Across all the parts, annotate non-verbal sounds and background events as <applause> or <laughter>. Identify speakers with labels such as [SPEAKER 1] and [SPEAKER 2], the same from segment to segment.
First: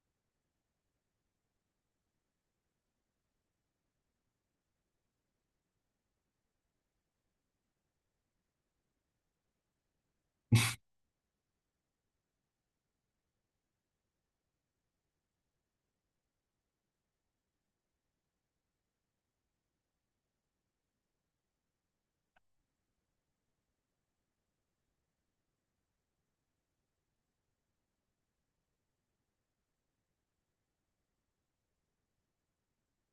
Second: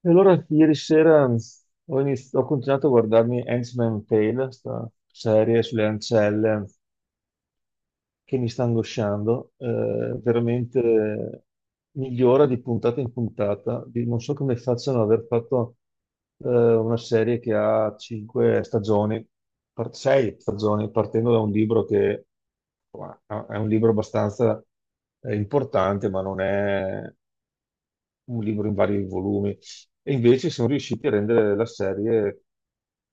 [SPEAKER 1] E allora ieri sera ho continuato a guardarmi Handmaid's Tale, questa serie sulle ancelle che mi sta angosciando, veramente migliora di puntata in puntata. Non so come facciano ad aver fatto una serie che ha cinque stagioni, sei stagioni, partendo da un libro che insomma, è un libro abbastanza importante, ma non è un libro in vari volumi, e invece sono riusciti a rendere la serie,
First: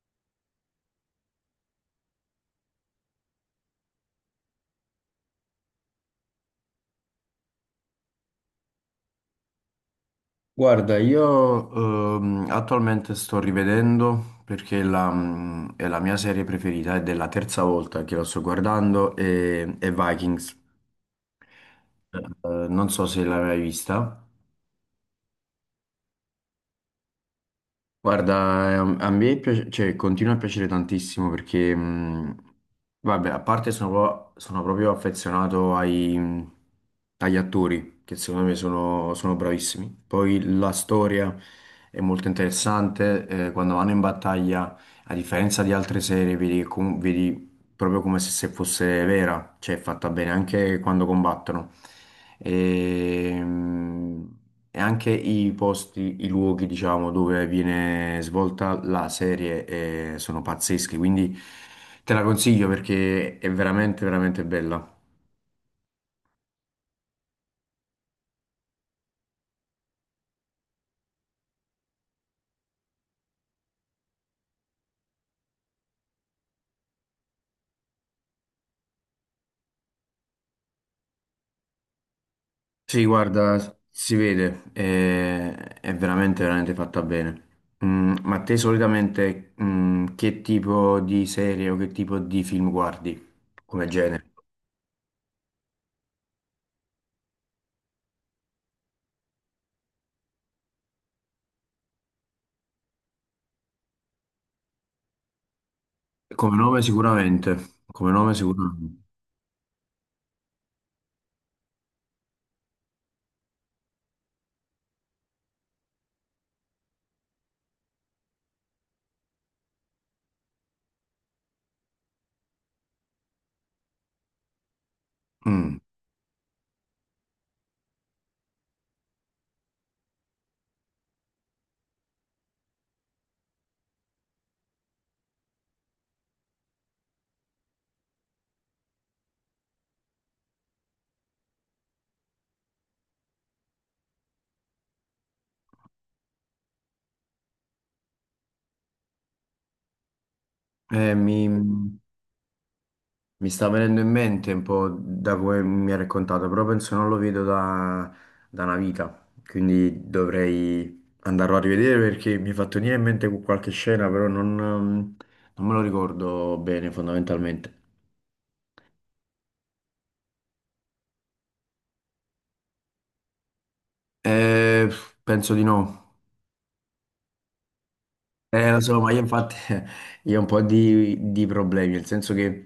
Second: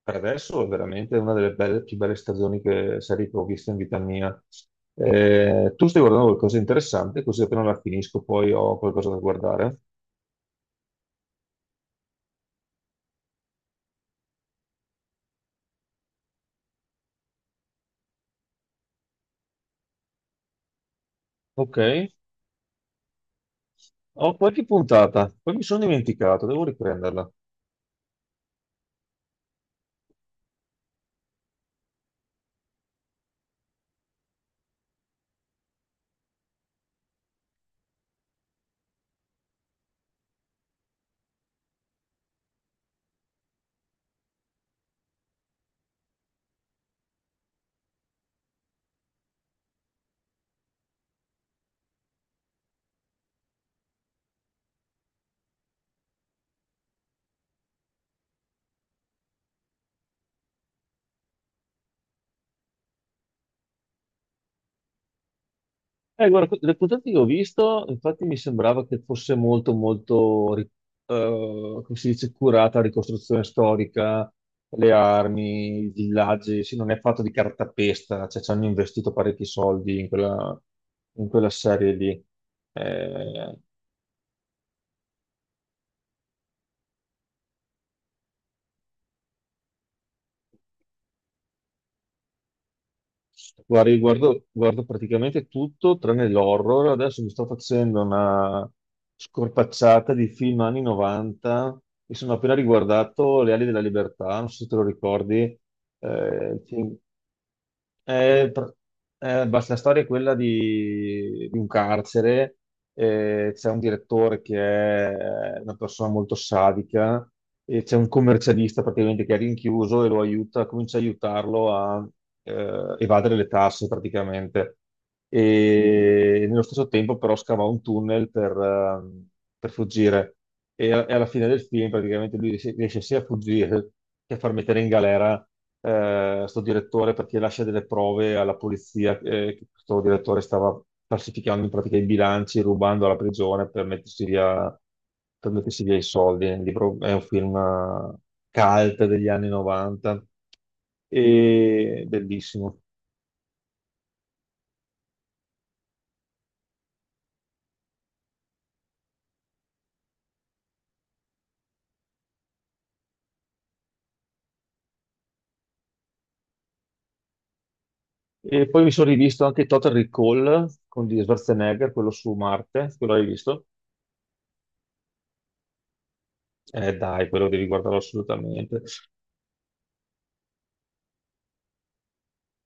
[SPEAKER 1] per adesso, è veramente una delle più belle stagioni che, serie che ho visto in vita mia. Tu stai guardando qualcosa di interessante, così appena la finisco poi ho qualcosa da guardare.
[SPEAKER 2] Guarda, io attualmente sto rivedendo perché è la mia serie preferita, ed è la terza volta che la sto guardando, e è Vikings.
[SPEAKER 1] Ok,
[SPEAKER 2] Non so se l'hai mai vista.
[SPEAKER 1] ho qualche puntata, poi mi sono dimenticato, devo riprenderla.
[SPEAKER 2] Guarda, a me cioè, continua a piacere tantissimo perché, vabbè, a parte sono proprio affezionato agli attori, che secondo me sono bravissimi. Poi la storia è molto interessante, quando vanno in battaglia, a differenza di altre serie, vedi, vedi proprio come se fosse vera, cioè è fatta bene anche quando combattono. E, mm, e anche i posti, i luoghi, diciamo, dove viene svolta la serie sono pazzeschi, quindi te la consiglio perché è veramente, veramente bella.
[SPEAKER 1] Guarda, le puntate che ho visto, infatti mi sembrava che fosse molto, molto, come si dice, curata la ricostruzione storica, le armi, i villaggi, sì, non è fatto di cartapesta, cioè ci hanno investito parecchi soldi in quella serie lì.
[SPEAKER 2] Sì, guarda,
[SPEAKER 1] Eh,
[SPEAKER 2] si vede, è veramente, veramente fatta bene. Ma te solitamente che tipo di serie o che tipo di film guardi come
[SPEAKER 1] Guarda, io
[SPEAKER 2] genere?
[SPEAKER 1] guardo, guardo praticamente tutto tranne l'horror. Adesso mi sto facendo una scorpacciata di film anni 90 e sono appena riguardato Le ali della libertà, non so se te lo ricordi,
[SPEAKER 2] Come
[SPEAKER 1] il
[SPEAKER 2] nome
[SPEAKER 1] film
[SPEAKER 2] sicuramente, come nome
[SPEAKER 1] eh, pr-
[SPEAKER 2] sicuramente.
[SPEAKER 1] basta, la storia è quella di un carcere, c'è un direttore che è una persona molto sadica e c'è un commercialista praticamente che è rinchiuso e lo aiuta, comincia ad aiutarlo a evadere le tasse praticamente.
[SPEAKER 2] Mm.
[SPEAKER 1] E nello stesso tempo però scava un tunnel per fuggire e alla fine del film praticamente lui riesce, riesce sia a fuggire che a far mettere in galera sto direttore perché lascia delle prove alla polizia che questo direttore stava falsificando in pratica i bilanci, rubando alla prigione per mettersi via i soldi. Il libro è un film cult degli anni 90
[SPEAKER 2] Mi
[SPEAKER 1] e bellissimo.
[SPEAKER 2] sta venendo in mente un po' da come mi ha raccontato, però penso non lo vedo da una vita, quindi dovrei andarlo a rivedere perché mi è fatto venire in mente qualche scena, però non me lo ricordo bene fondamentalmente.
[SPEAKER 1] E poi mi sono rivisto anche Total Recall con di Schwarzenegger, quello su Marte, quello l'hai visto?
[SPEAKER 2] Eh, penso di no.
[SPEAKER 1] Dai, quello devi guardarlo
[SPEAKER 2] Lo
[SPEAKER 1] assolutamente.
[SPEAKER 2] so, ma io infatti <laughs> io ho un po' di problemi, nel senso che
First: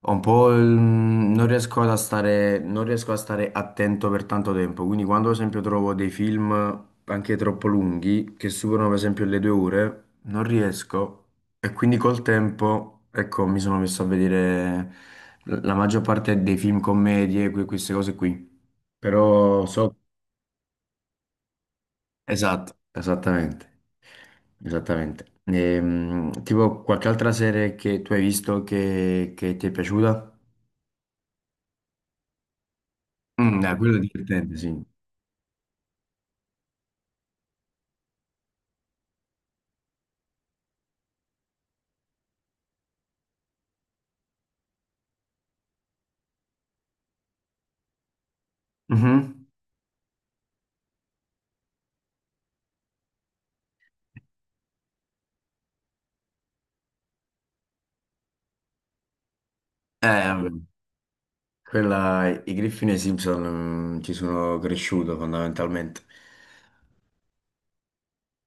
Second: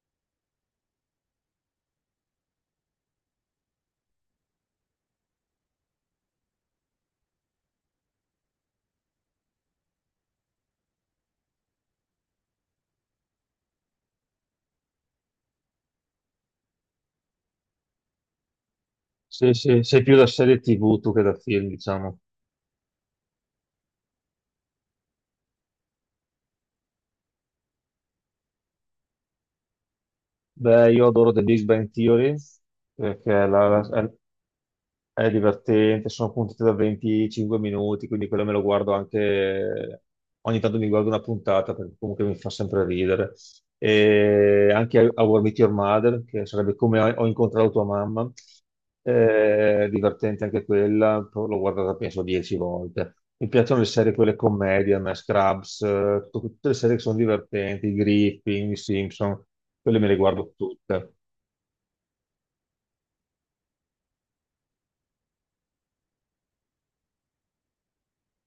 [SPEAKER 2] ho un po' non riesco a stare attento per tanto tempo, quindi quando ad esempio trovo dei film anche troppo lunghi, che superano per esempio le 2 ore, non riesco e quindi col tempo, ecco, mi sono messo a vedere la maggior parte dei film commedie, queste cose qui. Però so.
[SPEAKER 1] Sei più da serie TV tu che da film, diciamo.
[SPEAKER 2] Esatto, esattamente. Esattamente. Tipo qualche altra serie che tu hai visto che ti è piaciuta?
[SPEAKER 1] Beh, io adoro The Big Bang Theory perché
[SPEAKER 2] Quello è divertente, sì.
[SPEAKER 1] è divertente, sono puntate da 25 minuti, quindi quello me lo guardo anche, ogni tanto mi guardo una puntata perché comunque mi fa sempre ridere. E anche How I Met Your Mother, che sarebbe come ho incontrato tua mamma,
[SPEAKER 2] Mhm.
[SPEAKER 1] è divertente anche quella, però l'ho guardata penso 10 volte. Mi piacciono le serie, quelle commedie, a me, Scrubs, tutte le serie che sono divertenti, Griffin, Simpson, quelle me le
[SPEAKER 2] Eh,
[SPEAKER 1] guardo
[SPEAKER 2] vabbè.
[SPEAKER 1] tutte.
[SPEAKER 2] Quella, i Griffin e i Simpson, ci sono cresciuto fondamentalmente.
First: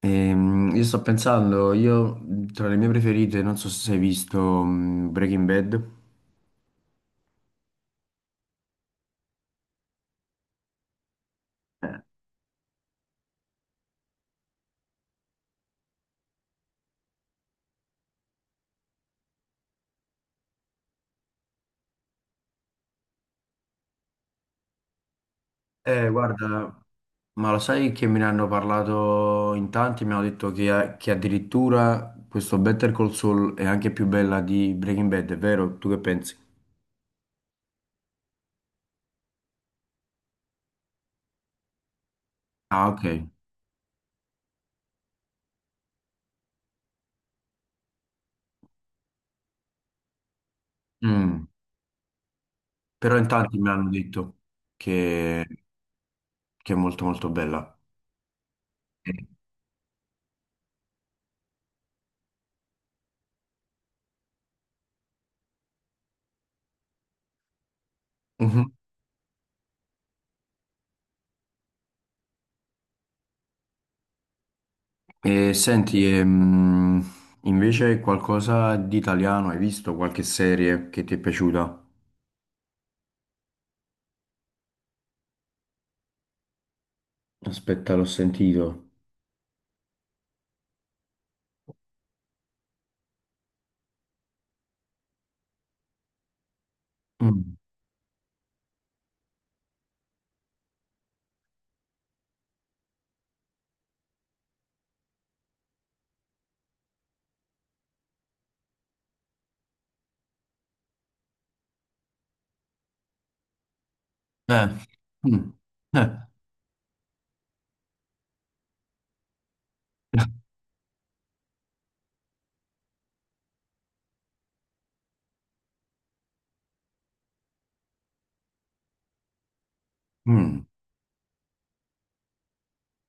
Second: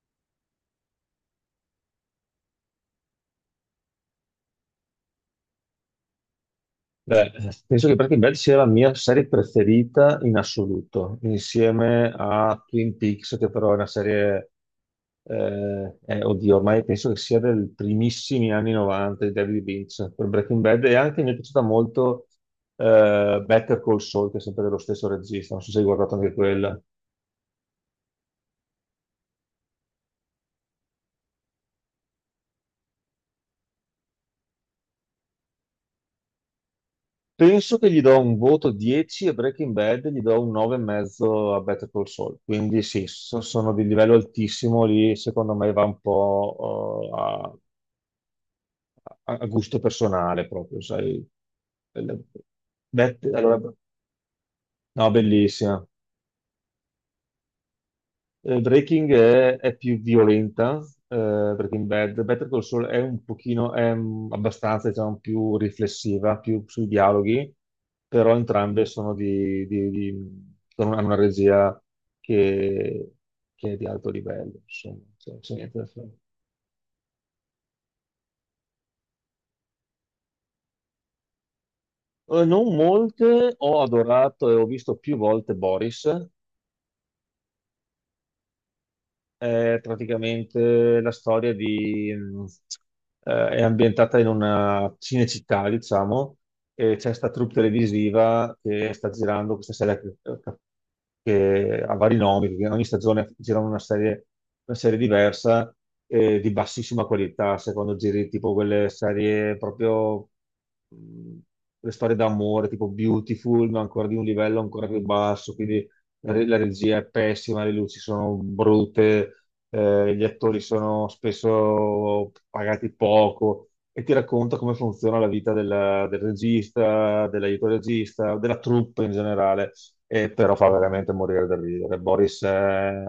[SPEAKER 2] Io sto pensando, tra le mie preferite, non so se hai visto Breaking Bad.
[SPEAKER 1] Beh, penso che Breaking Bad sia la mia serie preferita in assoluto,
[SPEAKER 2] Eh,
[SPEAKER 1] insieme a Twin Peaks, che però è una serie, oddio, ormai penso che sia del primissimi anni 90 di David Lynch per Breaking Bad e anche mi è piaciuta molto Better Call Saul, che è sempre dello stesso regista, non so se hai
[SPEAKER 2] eh,
[SPEAKER 1] guardato anche
[SPEAKER 2] guarda.
[SPEAKER 1] quella.
[SPEAKER 2] Ma lo sai che me ne hanno parlato in tanti, mi hanno detto che addirittura questo Better Call Saul è anche più bella di Breaking Bad, è vero? Tu che pensi?
[SPEAKER 1] Penso che gli do un voto 10 a Breaking Bad, gli do un 9,5 a Better Call Saul. Quindi
[SPEAKER 2] Ah,
[SPEAKER 1] sì,
[SPEAKER 2] ok.
[SPEAKER 1] sono di livello altissimo lì, secondo me va un po' a gusto personale proprio, sai.
[SPEAKER 2] Mm.
[SPEAKER 1] Belle-
[SPEAKER 2] Però
[SPEAKER 1] Bet-
[SPEAKER 2] in tanti
[SPEAKER 1] allora,
[SPEAKER 2] mi hanno detto
[SPEAKER 1] no,
[SPEAKER 2] che,
[SPEAKER 1] bellissima.
[SPEAKER 2] che è molto molto bella.
[SPEAKER 1] Breaking
[SPEAKER 2] Eh.
[SPEAKER 1] è più violenta, eh, Breaking Bad. Better Call Saul è un pochino, è abbastanza, diciamo, più riflessiva, più sui dialoghi, però
[SPEAKER 2] Mhm.
[SPEAKER 1] entrambe sono hanno una regia che, che è di alto livello, insomma. Cioè, c'è
[SPEAKER 2] E
[SPEAKER 1] niente da
[SPEAKER 2] senti,
[SPEAKER 1] fare.
[SPEAKER 2] invece qualcosa di italiano, hai visto qualche serie che ti è piaciuta?
[SPEAKER 1] Non molte, ho adorato e ho visto più volte Boris.
[SPEAKER 2] Aspetta, l'ho sentito.
[SPEAKER 1] È praticamente la storia di... è ambientata in una cinecittà, diciamo, e c'è sta troupe
[SPEAKER 2] Mm.
[SPEAKER 1] televisiva che sta girando questa serie che ha vari nomi, perché ogni stagione girano una serie diversa di bassissima qualità, se quando giri tipo quelle serie proprio... mh, le storie d'amore tipo Beautiful, ma ancora di un livello
[SPEAKER 2] Eh.
[SPEAKER 1] ancora più
[SPEAKER 2] Mm.
[SPEAKER 1] basso, quindi
[SPEAKER 2] Eh.
[SPEAKER 1] la regia è pessima, le luci sono brutte, gli
[SPEAKER 2] <laughs>
[SPEAKER 1] attori sono spesso pagati poco e ti racconta come funziona la vita del regista, dell'aiuto regista, della troupe in generale, e però
[SPEAKER 2] Mm.
[SPEAKER 1] fa veramente morire da ridere. Boris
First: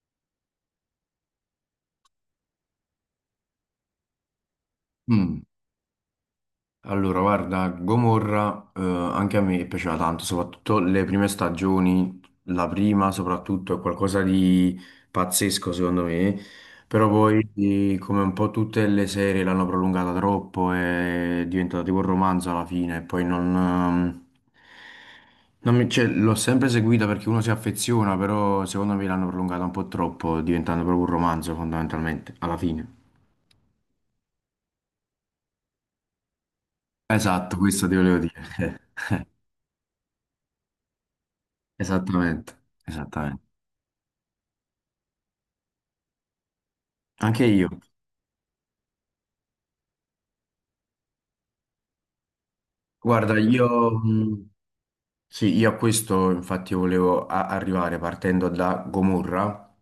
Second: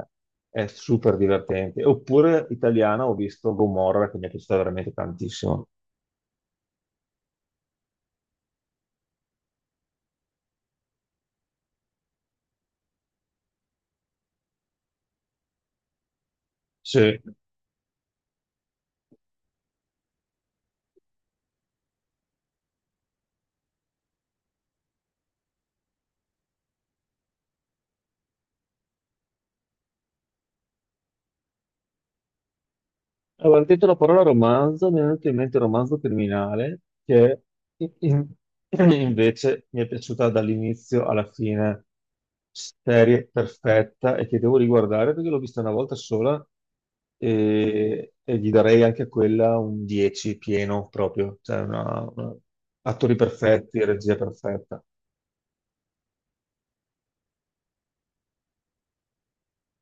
[SPEAKER 1] è super divertente. Oppure italiana, ho visto Gomorra che mi è piaciuta veramente
[SPEAKER 2] Mm.
[SPEAKER 1] tantissimo.
[SPEAKER 2] Allora, guarda, Gomorra, anche a me piaceva tanto, soprattutto le prime stagioni, la prima soprattutto è qualcosa di pazzesco secondo me, però
[SPEAKER 1] Sì.
[SPEAKER 2] poi come un po' tutte le serie l'hanno prolungata troppo, è diventata tipo un romanzo alla fine, e poi non, cioè, l'ho sempre seguita perché uno si affeziona, però secondo me l'hanno prolungata un po' troppo, diventando proprio un romanzo fondamentalmente, alla fine.
[SPEAKER 1] Allora, hai detto la parola romanzo, mi è venuto in mente il romanzo criminale, che
[SPEAKER 2] Esatto, questo
[SPEAKER 1] in-
[SPEAKER 2] ti volevo
[SPEAKER 1] in-
[SPEAKER 2] dire.
[SPEAKER 1] <clears throat>
[SPEAKER 2] <laughs>
[SPEAKER 1] invece mi è piaciuta dall'inizio alla fine,
[SPEAKER 2] Esattamente,
[SPEAKER 1] serie
[SPEAKER 2] esattamente.
[SPEAKER 1] perfetta e che devo riguardare perché l'ho vista una volta sola
[SPEAKER 2] Anche io.
[SPEAKER 1] e gli darei anche a quella un 10 pieno proprio, cioè attori
[SPEAKER 2] Guarda,
[SPEAKER 1] perfetti,
[SPEAKER 2] io,
[SPEAKER 1] regia
[SPEAKER 2] mh,
[SPEAKER 1] perfetta.
[SPEAKER 2] sì, io a questo infatti volevo arrivare partendo da Gomorra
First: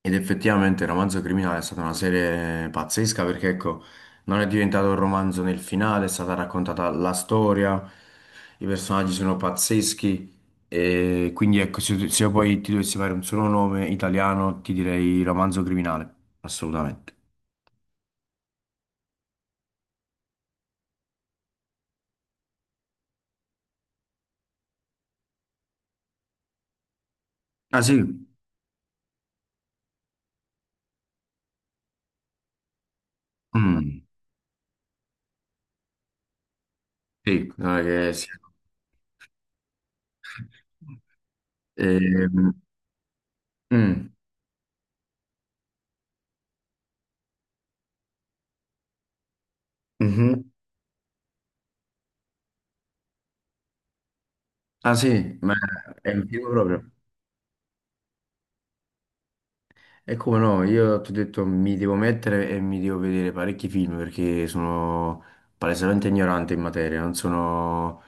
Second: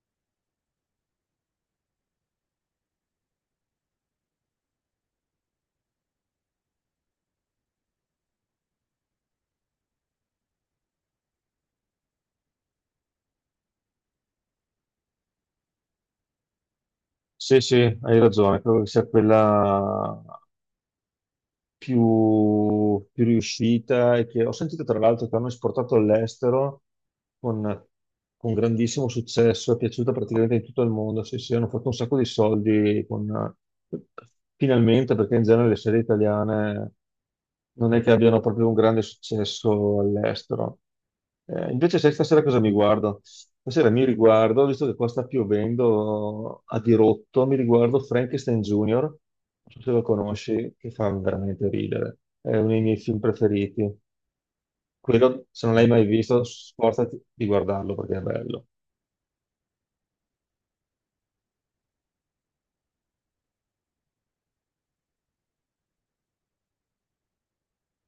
[SPEAKER 2] ed effettivamente il romanzo criminale è stata una serie pazzesca perché ecco, non è diventato un romanzo nel finale, è stata raccontata la storia, i personaggi sono pazzeschi e quindi ecco, se io poi ti dovessi fare un solo nome italiano ti direi romanzo criminale, assolutamente.
[SPEAKER 1] Sì, sì, hai ragione, credo che sia quella più, più riuscita e che ho sentito tra l'altro che hanno esportato all'estero
[SPEAKER 2] Ah
[SPEAKER 1] con,
[SPEAKER 2] sì?
[SPEAKER 1] con grandissimo successo, è piaciuta praticamente in tutto il mondo, sì, sì, hanno fatto un sacco di soldi
[SPEAKER 2] Mm,
[SPEAKER 1] finalmente perché in genere le serie italiane
[SPEAKER 2] sì, non è
[SPEAKER 1] non è che
[SPEAKER 2] che sia.
[SPEAKER 1] abbiano proprio un grande successo all'estero. Invece sai
[SPEAKER 2] Eh,
[SPEAKER 1] stasera cosa mi guardo? Stasera mi
[SPEAKER 2] mm,
[SPEAKER 1] riguardo, visto che qua sta piovendo a dirotto, mi riguardo Frankenstein Junior, non so se lo
[SPEAKER 2] mhm.
[SPEAKER 1] conosci, che fa veramente ridere. È uno dei miei film preferiti.
[SPEAKER 2] Ah sì,
[SPEAKER 1] Quello,
[SPEAKER 2] ma
[SPEAKER 1] se non l'hai mai
[SPEAKER 2] è un
[SPEAKER 1] visto,
[SPEAKER 2] film proprio.
[SPEAKER 1] sforzati di guardarlo perché è bello.
[SPEAKER 2] E come no, io ti ho detto mi devo mettere e mi devo vedere parecchi film perché sono palesemente ignorante in materia, non sono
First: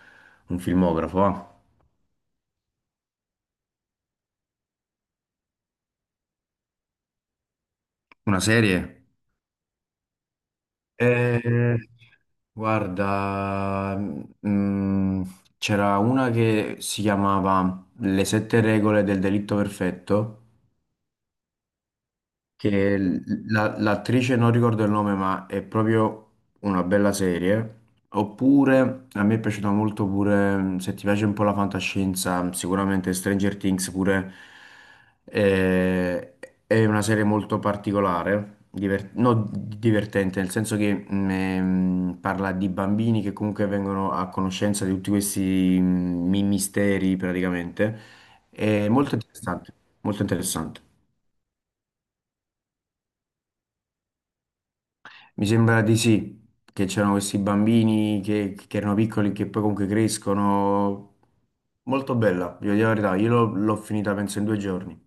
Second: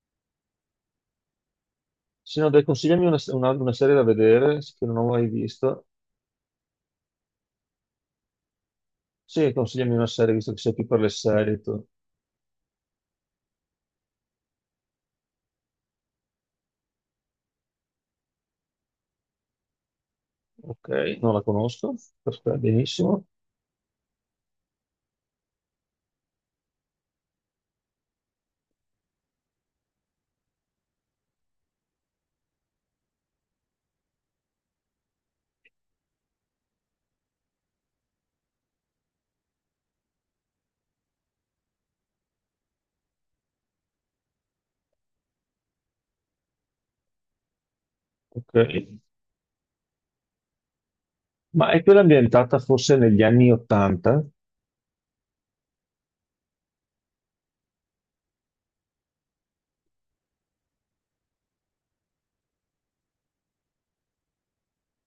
[SPEAKER 2] un filmografo. Ah.
[SPEAKER 1] Se no, dai, consigliami una serie da vedere che non ho mai visto.
[SPEAKER 2] Una serie?
[SPEAKER 1] Sì, consigliami una serie, visto che sei più per le serie
[SPEAKER 2] Eh,
[SPEAKER 1] tu.
[SPEAKER 2] guarda, mm, c'era una che si chiamava Le sette regole del delitto perfetto.
[SPEAKER 1] Ok, non la conosco. Perfetto,
[SPEAKER 2] Che
[SPEAKER 1] benissimo.
[SPEAKER 2] l'attrice non ricordo il nome, ma è proprio una bella serie. Oppure a me è piaciuta molto pure, se ti piace un po' la fantascienza, sicuramente Stranger Things pure eh, è una serie molto particolare, no, divertente, nel senso che parla di bambini che comunque vengono a conoscenza di tutti questi misteri praticamente.
[SPEAKER 1] Ok.
[SPEAKER 2] È molto interessante, molto interessante.
[SPEAKER 1] Ma è quella ambientata forse negli anni Ottanta?
[SPEAKER 2] Mi sembra di sì, che c'erano questi bambini che erano piccoli, che poi comunque crescono. Molto bella, vi dico la verità, io l'ho finita penso in 2 giorni.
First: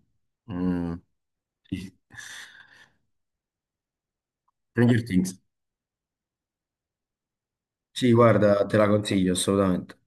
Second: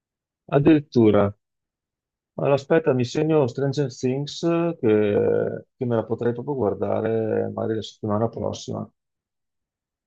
[SPEAKER 2] Mm.
[SPEAKER 1] Addirittura.
[SPEAKER 2] Sì.
[SPEAKER 1] Allora, aspetta, mi segno Stranger Things
[SPEAKER 2] Stranger Things.
[SPEAKER 1] che me la potrei proprio guardare magari la
[SPEAKER 2] Sì,
[SPEAKER 1] settimana
[SPEAKER 2] guarda, te
[SPEAKER 1] prossima.
[SPEAKER 2] la consiglio assolutamente.